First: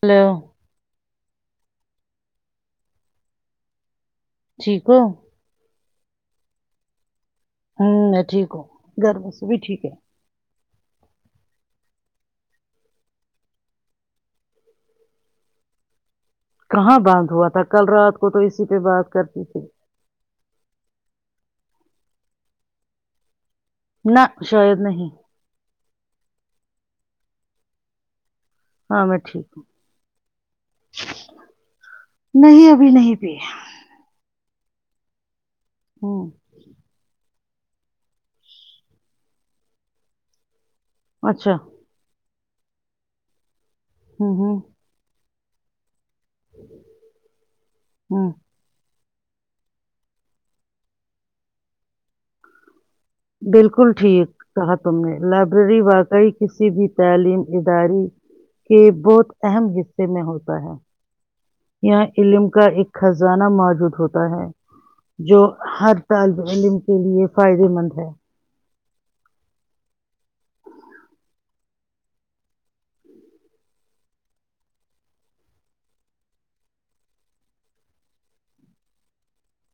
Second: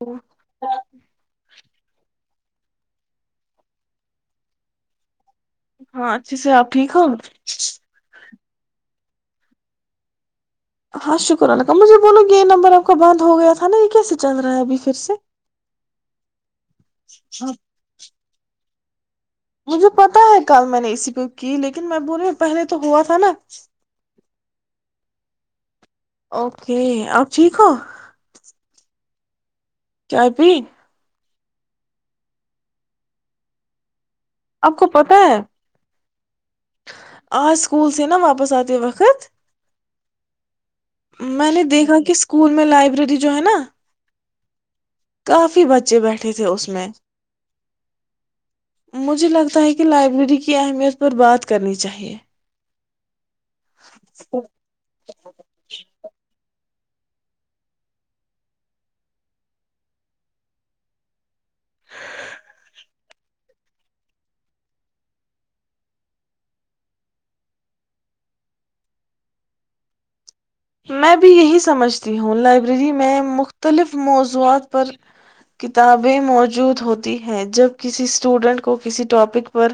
پل ٹھیک ہو ہاں اچھے سے آپ ٹھیک ہو ہوں ٹھیک گھر بسو بھی ٹھیک ہے ہاں شکر اللہکم مجھے بولو گ کہ یہ نمبر آپ کا بند ہو گیا تھا نا یہ کیسے چل رہا ہے ابھی پھر سے کہاں بانھ ہوا تھا کل رات کو تو اس پہ بات کرتے مجھے پتا ہے کل میں نے اسی پہ کی لیکن لیکن میں بول میں پہلے تو ہوا تھا نا نہ شاید نہیں اوکے اپ ٹھیک ہو ہاں میں ٹھیک ہوں چائے پین نہیں ابھی نہیں پ آپ کو پتہ ہے ہوں [unintelligible] آ سکول س نا واپس آتےتے وقت میں اچھا نے دیکھا کس اسکول میں لائبریری جو ہے نا ہوں ہوں کافی بچ بچے بیٹھے تھے اس میں ہوں [inaudible] مجھے لگتا ہے کہ لائبریری کی اہمیت پر بات کرنی چاہیے بالکل ٹھیک کہا تم نے لائبریری واقعی کسی بھی تعلیم ادارے کے بہت اہم حصے میں ہوتا ہے [inaudible] یہاں علم کا ایک خزانہ موجود ہوتا ہے جو ہر طالب علم کے لیے فائدے مند ہے میں بھی یہی سمجھتی ہوں لائبریری میں مختلف موضوعات پر کتابیں موجود ہوتی ہیں جب کسی اسٹوڈینٹ کو کسی ٹاپک پر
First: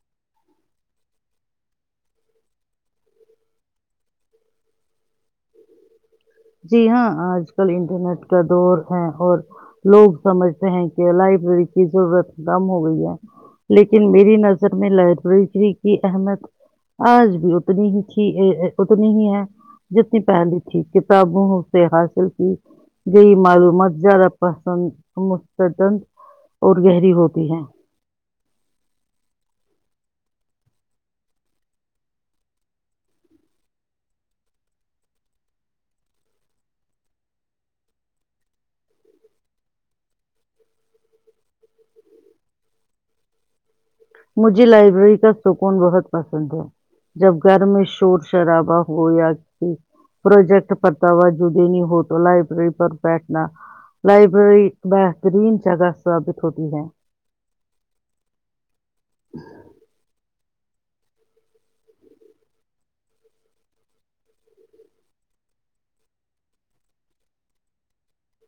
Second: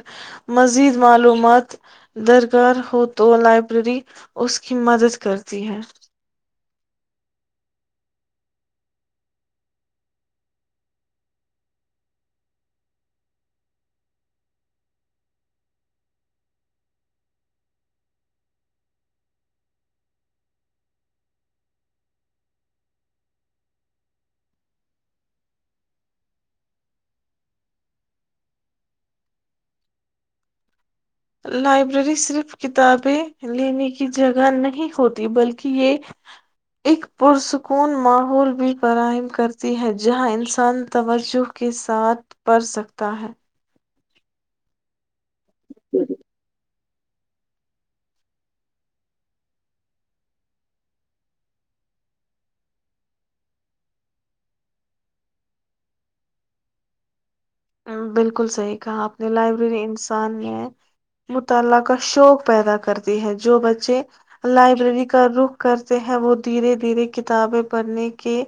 مزید معلومات درکار ہو تو لائبریری اس کی مدد کر جی ہے [inaudible] جی ہاں آج کل انٹرنیٹ کا دور ہے اور لوگ سمجھتے ہیں کہ لائبریری کی ضرورت کم ہو گئی ہے لیکن میری نظر میں لائبریریری کی اہمیت آج بھی اتنی ہی تھی اتنی ہی ہے جتنی پہلی تھی کتابوں سے حاصل کی یہی معلومات زیادہ پسند مستد اور گہری ہوتی ہے [inaudible] لائبریری صرف کتابیں لینے کی جگہ نہیں ہوتی بلکہ یہ ایک پرسکون ماحول بھی فراہم کرتی ہے جہاں انسان توجہ کے ساتھ پڑھ سکتا ہے [inaudible] مجھے لائبریری کا [inaudible] سکون بہت پسند [inaudible] جب گھر میں شور شرابہ ہو یا کسی پروجیکٹ پر توجہ دینی ہو تو لائبریری پر بیٹھنا لائبریری بہترین جگہ ثابت ہوتی ہے [inaudible] بالکل صحیح [inaudible] کہاں اپنے لائبریری انسان [inaudible] مطالعہ کا شوق پیدا کرتی ہے جو بچے لائبریری کا رخ کرتے ہیں وہ دھیرے دھیرے کتابیں پڑھنے کے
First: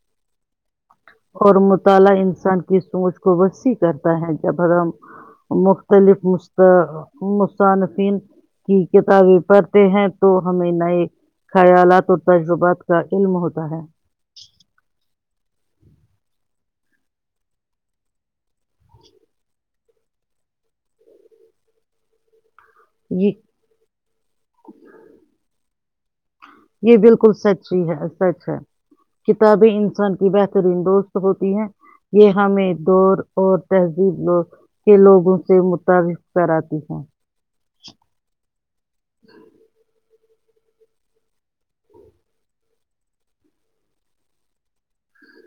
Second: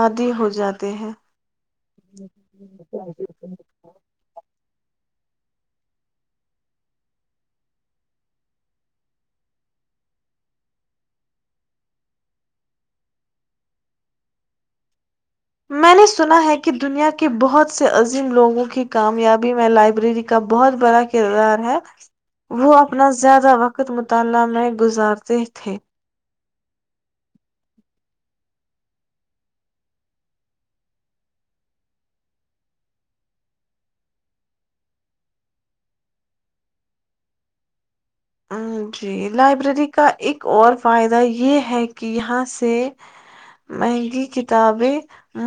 عادی ہو جاتے [inaudible] ت ہیں [inaudible] تعالیا انسان کی سوچ کو وسیع کرتا ہے [inaudible] ر مختلف مصانفین کی کتابیں پڑھتے ہیں تو ہمیں نئے خیالات اور تجربات کا علم ہوتا ہے [inaudible] میں نے سنا ہے کہ دنیا کے بہت سے عظیم لوگوں کی کامیابی میں لائبریری کا بہت بڑا کردار ہے وہ اپنا یہ زیادہ وقت مطالعہ میں گزارتے تھے یہ بالکل سچی ہے سچ ہے کتابیں انسان کی بہترین دوست ہوتی ہیں یہ ہمیں دور اور تہذیبگ کے لوگوں سے مطابق کراتی ہیں [inaudible] جی لائبریری کا [inaudible] ایک اور فائدہ یہ ہے کہ یہاں سے مہنگی کتابیں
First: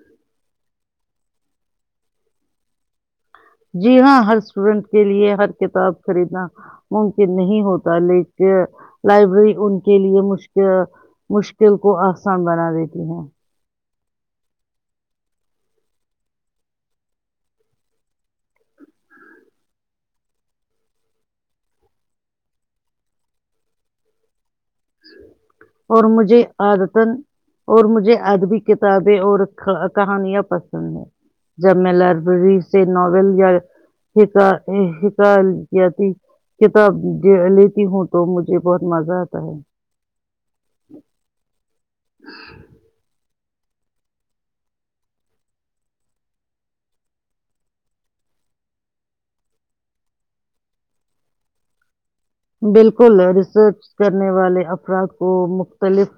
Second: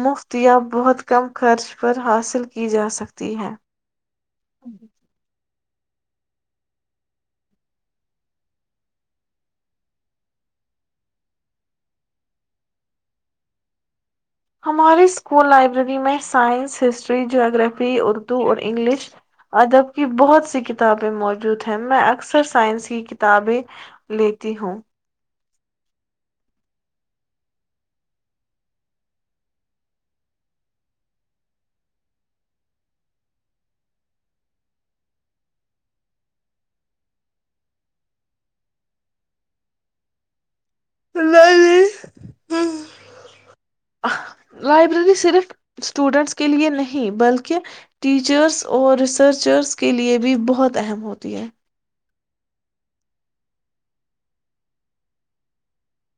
مفت یا بہت کم خرچ پر حاصل کی جا سکتی ہے جی ہاں ہر اسٹوڈینٹ کے لیے ہر [inaudible] کتاب خریدنا ممکن نہیں ہوتا لیکن لائبریری ان کے لیے مشک مشکل کو آسان بنا دیتی ہے [inaudible] ہمارے اسکول لائبریری میں سائنس ہسٹری جگرافی اردو اور انگلش ادب کی بہت سی کتابیں موجود ہیں میں اکثر سائنس کی کتابیں لیتی ہوں اور مجھے آدتان اور مجھے ادبی کتابیں اور کہانیاں پسند ہیں جب میں لائبریری سے ناول یا ح کتاب لیتی ہوں تو مجھے بہت مزہ آتا ہے ہ [inaudible] لائبریری صرف اسٹوڈنٹس کے لئے نہیں بلکہ ٹیچرس اور ریسرچرس کے لئے بھی بہت اہم ہوتی ہے بالکل ریسرچ کرنے والے افراد کو مختلف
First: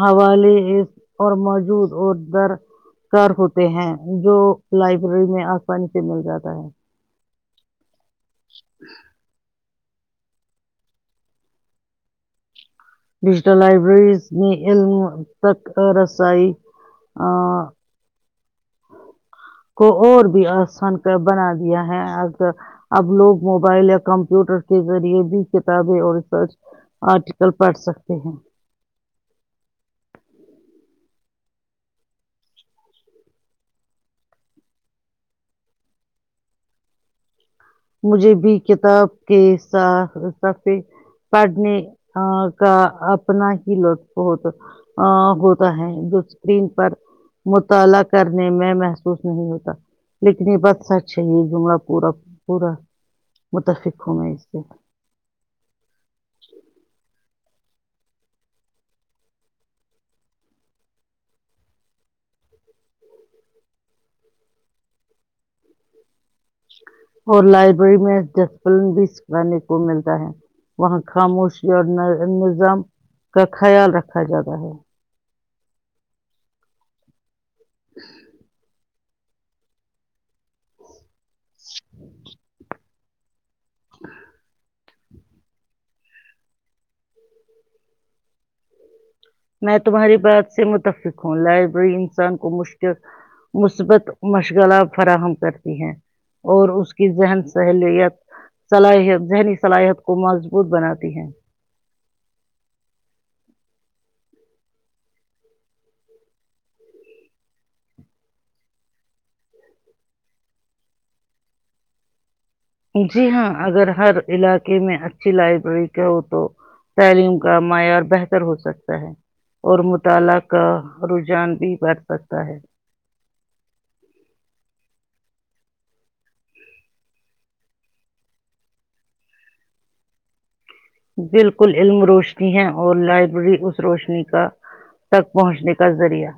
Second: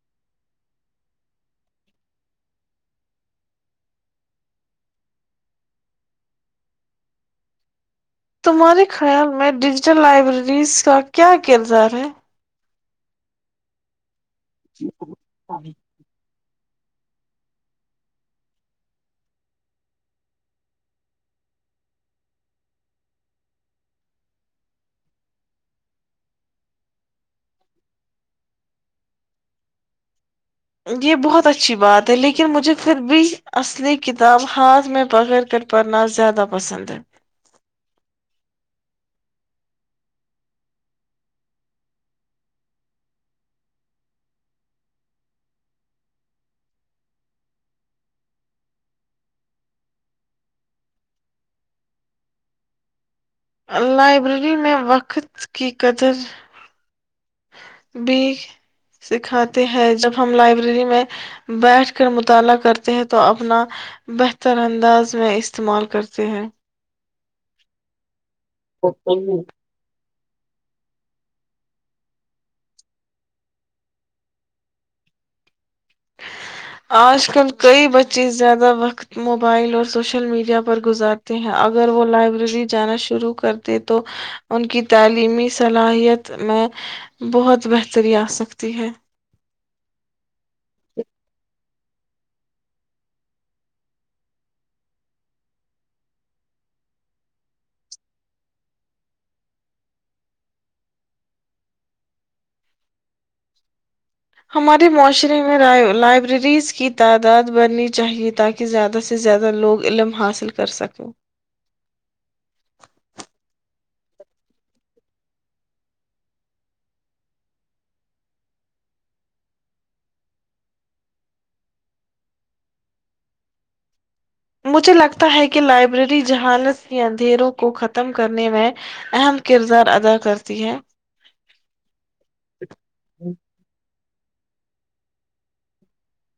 حوالے اور موجود اور درکار ہوتے ہیں جو لائبریری میں آسانی سے مل جاتا ہے [inaudible] تمہارے خیال میں ڈ لائبریریز کا کیا کردار ہے ڈیجیٹل لائبریریز [inaudible] نے علم تک ا رسائی [inaudible] آ [inaudible] کو اور بھی آسان کا بنا دیا ہے اب لوگ موبائل یا کمپیوٹر کے ذریعے بھی کتابیں اور ریسرچ آرٹیکل پڑھ سکتے ہیں [unintelligible] یہ بہت اچھی بات ہے لیکن مجھے پھر بھی اصلی کتاب ہاتھ میں پکڑ کر پڑھنا زیادہ پسند ہے مجھے بھی کتاب کے س صفح پڑھنے کا اپنا ہی لطف ہو ہوتا ہے جو اسکرین پر مطالعہ کرنے میں محسوس نہیں ہوتا لیکن یہ بس سچ ہے یہ جملہ پورا [unintelligible] پورا [unintelligible] ہوں اس لائبریری سے میں وقت کی قدر بھی سکھاتے ہیں جب ہم لائبریری میں بیٹھ کر مطالعہ کرتے ہیں تو اپنا بہتر انداز میں استعمال کرتے ہیں اور لائبریری میں [unintelligible] چسپن بھی سکھانے کو ملتا ہے [unintelligible] وہاں خاموشی اور نظام کا خیال رکھا جاتا ہے [unintelligible] آج کل کئی بچے زیادہ وقت موبائل اور سوشل میڈیا پر گزارتے ہیں اگر وہ لائبریری جانا شروع [unintelligible] شروع کرتے [unintelligible] تھ تو ان کی [unintelligible] تعلیمی صلاحیت میں بہت بہتری آ سکتی ہے [unintelligible] میں تمہاری بات سے متفق ہوں لائبریری انسان کو مشکل مثبت مشغلہ فراہم کرتی ہے اور اس کی ذہن سہلیت صلاحیت ذہنی صلاحیت کو مضبوط بناتی ہے ہمارے معاشرے میں لائبریریز کی تعداد بڑھنی چاہیے تاکہ زیادہ سے زیادہ لوگ علم حاصل کرسکیں جی ہاں اگر ہر علاقے میں اچھی لائبریری کا ہو تو تعلیم کا معیار بہتر ہو سکتا ہے اور مطالعہ کا رجحان بھی بڑھ سکتا ہے مجھے لگتا ہے کہ لائبریری جہانت کے اندھیروں کو ختم کرنے میں اہم کردار ادا کرتی ہے بالکل علم روشنی ہے اور لائبریری اس روشنی کا تک پہنچنے کا ذریعہ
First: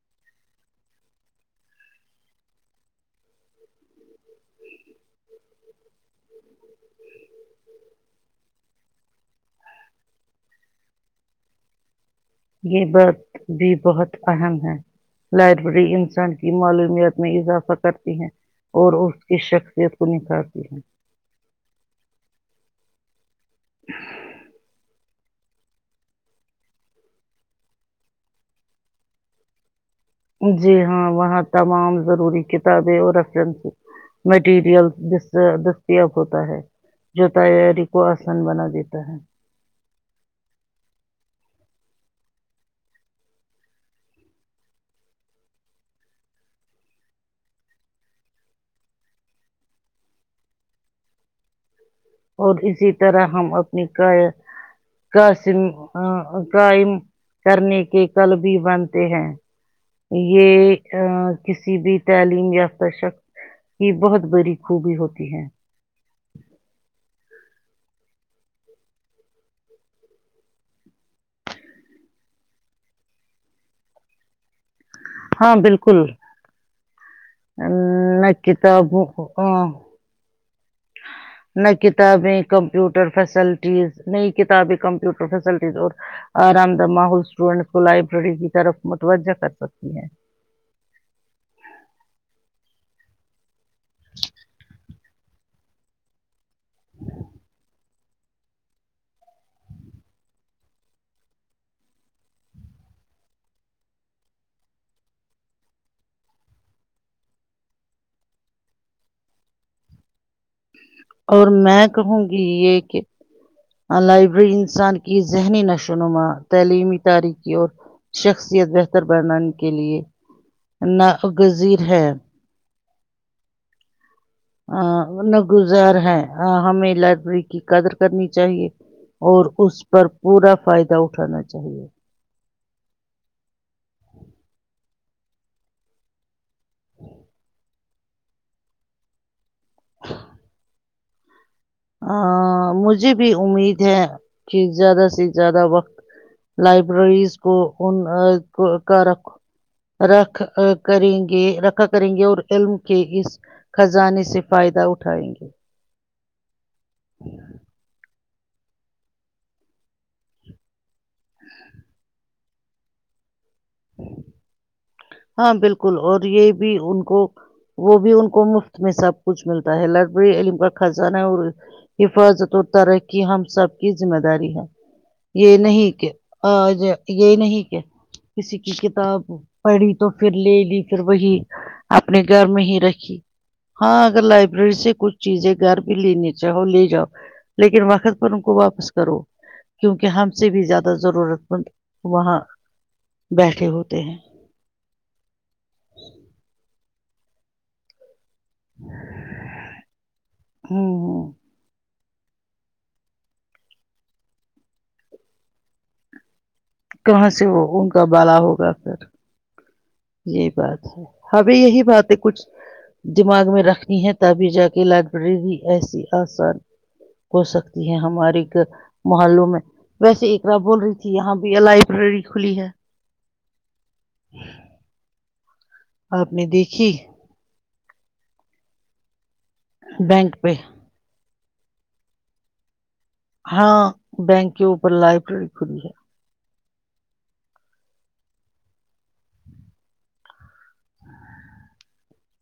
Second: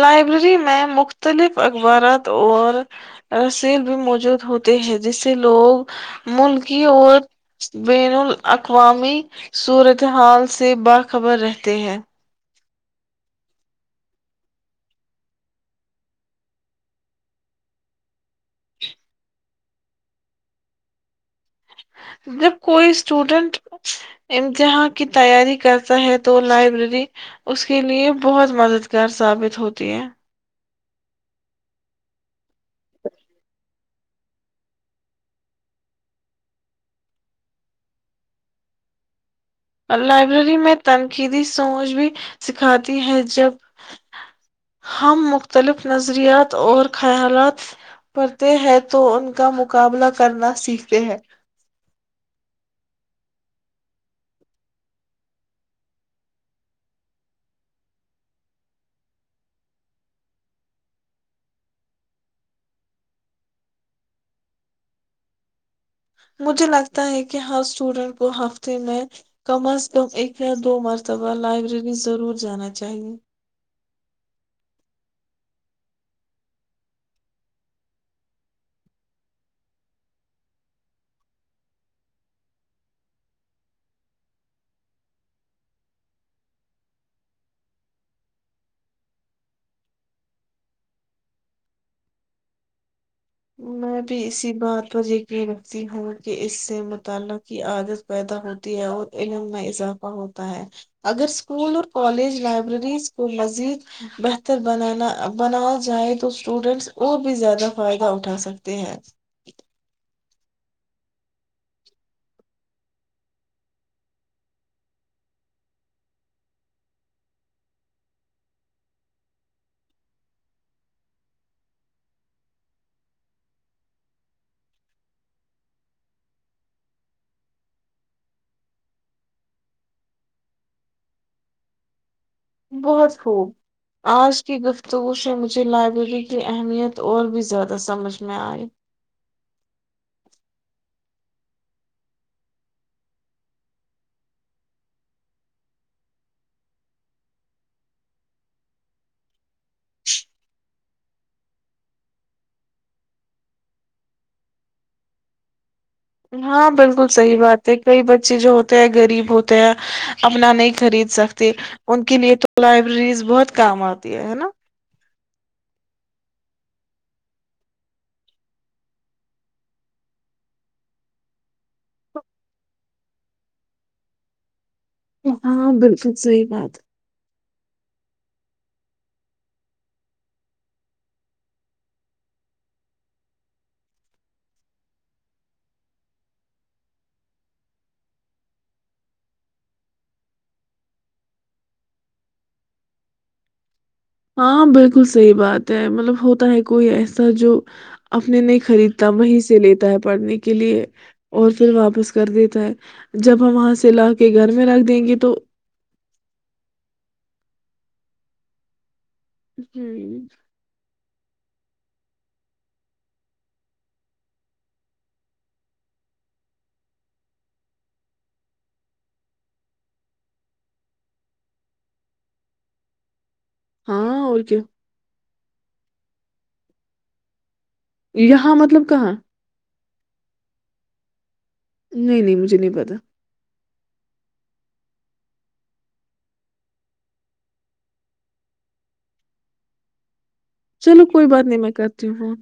لائبریری میں مختلف اخبارات اور رسیل بھی موجود ہوتے ہیں جسے لوگ ملکی اور بین الاقوامی صورتحال سے باخبر رہتے ہیں یہ بات بھی بہت اہم ہے لائبریری انسان کی معلومیت میں اضافہ کرتی ہے اور اس کی شخصیت کو نکھارتی ہے جب کوئی اسٹوڈنٹ جہاں کی تیاری کرتا ہے تو لائبریری اس کے لیے بہت مددگار ثابت ہوتی ہے جی ہاں وہاں تمام ضروری کتابیں اور ریفرنس مٹیریل دستیاب ہوتا ہے جو تیاری کو آسان بنا دیتا ہے لائبریری میں تنقیدی سوچ بھی سکھاتی ہے جب ہم مختلف نظریات اور خیالات پڑتے ہیں تو ان کا مقابلہ کرنا سیکھتے ہیں اور اسی طرح ہم اپنی کا قسم قائم کرنے کے کل بھی بنتے ہیں یہ کسی بھی تعلیم یافتہ شخص کی بہت بریی خوبی ہوتی ہے مجھے لگتا ہے کہ ہر اسٹوڈنٹ کو ہفتے میں کم از کم ایک یا دو مرتبہ لائبریری ضرور جانا چاہیئے ہاں بالکل ا میں کتاب ہ نہ کتابیں کمپیوٹر فیسلٹیز نئی کتابیں کمپیوٹر فیسلٹیز اور آرام دہ ماحول اسٹوڈینٹس کو لائبریری کی طرف متوجہ کر سکتی ہیں میں بھی اسی بات پر رکھتی ہوں کہ اس سے مطالعہ کی عادت پیدا ہوتی ہے اور علم میں اضافہ ہوتا ہے اگر اسکول اور کالج لائبریریز کو مزید بہتر بنانا بنایا جائے تو اسٹوڈینٹس اور بھی زیادہ فائدہ اٹھا سکتے ہیں اور میں کہوں گی یہ کہ لائبریری انسان کی ذہنی نشو نما تعلیمی تاریخی اور شخصیت بہتر بنانے کے لیے ناگذیر ہے نگزار ہے ہمیں لائبریری کی قدر کرنی چاہیے اور اس پر پورا فائدہ اٹھانا چاہیے بہت خوب آج کی گفتگو سے مجھے لائبریری کی اہمیت اور بھی زیادہ سمجھ میں آئی ا مجھے بھی امید ہے کہ زیادہ سے زیادہ وقت لائبریریز کو ان کا رکھو رکھ کریں گے رکھا کریں گے اور علم کے اس خزانے سے فائدہ اٹھائیں گے ہاں بالکل صحیح بات ہے کئی بچے جو ہوتے ہیں غریب ہوتے ہیں اپنا نہیں خرید سکتے ان کے لیے تو لائبریریز بہت کام آتی ہے ہے نا ہاں بالکل اور یہ بھی ان کو وہ بھی ان کو مفت میں سب کچھ ملتا ہے لائبریری علم کا خزانہ اور حفاظت اور ترحی ہم سب کی ذمہ داری ہے یہ ہاں نہیں کہ بالکل صحیح بات آج یہ نہیں کہ کسی کی کتاب پڑھی تو پھر لے لی پھر وہی اپنے گھر میں ہی رکھی ہاں اگر لائبریری سے کچھ چیزیں گھر بھی لینی چاہو لے جاؤ لیکن وقت پر ان کو واپس کرو کیونکہ ہم سے بھی زیادہ ضرورت مند وہاں بیٹھے ہوتے ہیں ہاں بالکل بالکل صحیح بات ہے مطلب ہوتا ہے کوئی ایسا جو اپنے نہیں خریدتا وہیں سے لیتا ہے پڑھنے کے لیے ہ اور پھر واپس کر دیتا ہے جب ہم وہاں سے لا کے گھر میں رکھ دیں گے تو کہاں سے وہ ان کا بالا ہوگا پھر ہوں، یہی بات ہے ہمیں یہی باتیں کچھ دماغ میں رکھنی ہے تبھی جا کے لائبریری بھی ایسی آسان ہو سکتی ہے ہمارے محلوں میں ویسے ایک رات بول رہی تھی یہاں بھی لائبریری کھلی ہے ہاں اور کیا آپ نے دیکھی یہاںاں مطلب کہاںاں بینک پہ نہیں نہیں مجھے نہیں پتا ہاں بینک کے اوپر لائبریری کھلی ہے چلو کوئی بات نہیں میں کرتی ہوں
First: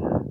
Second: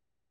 ہاں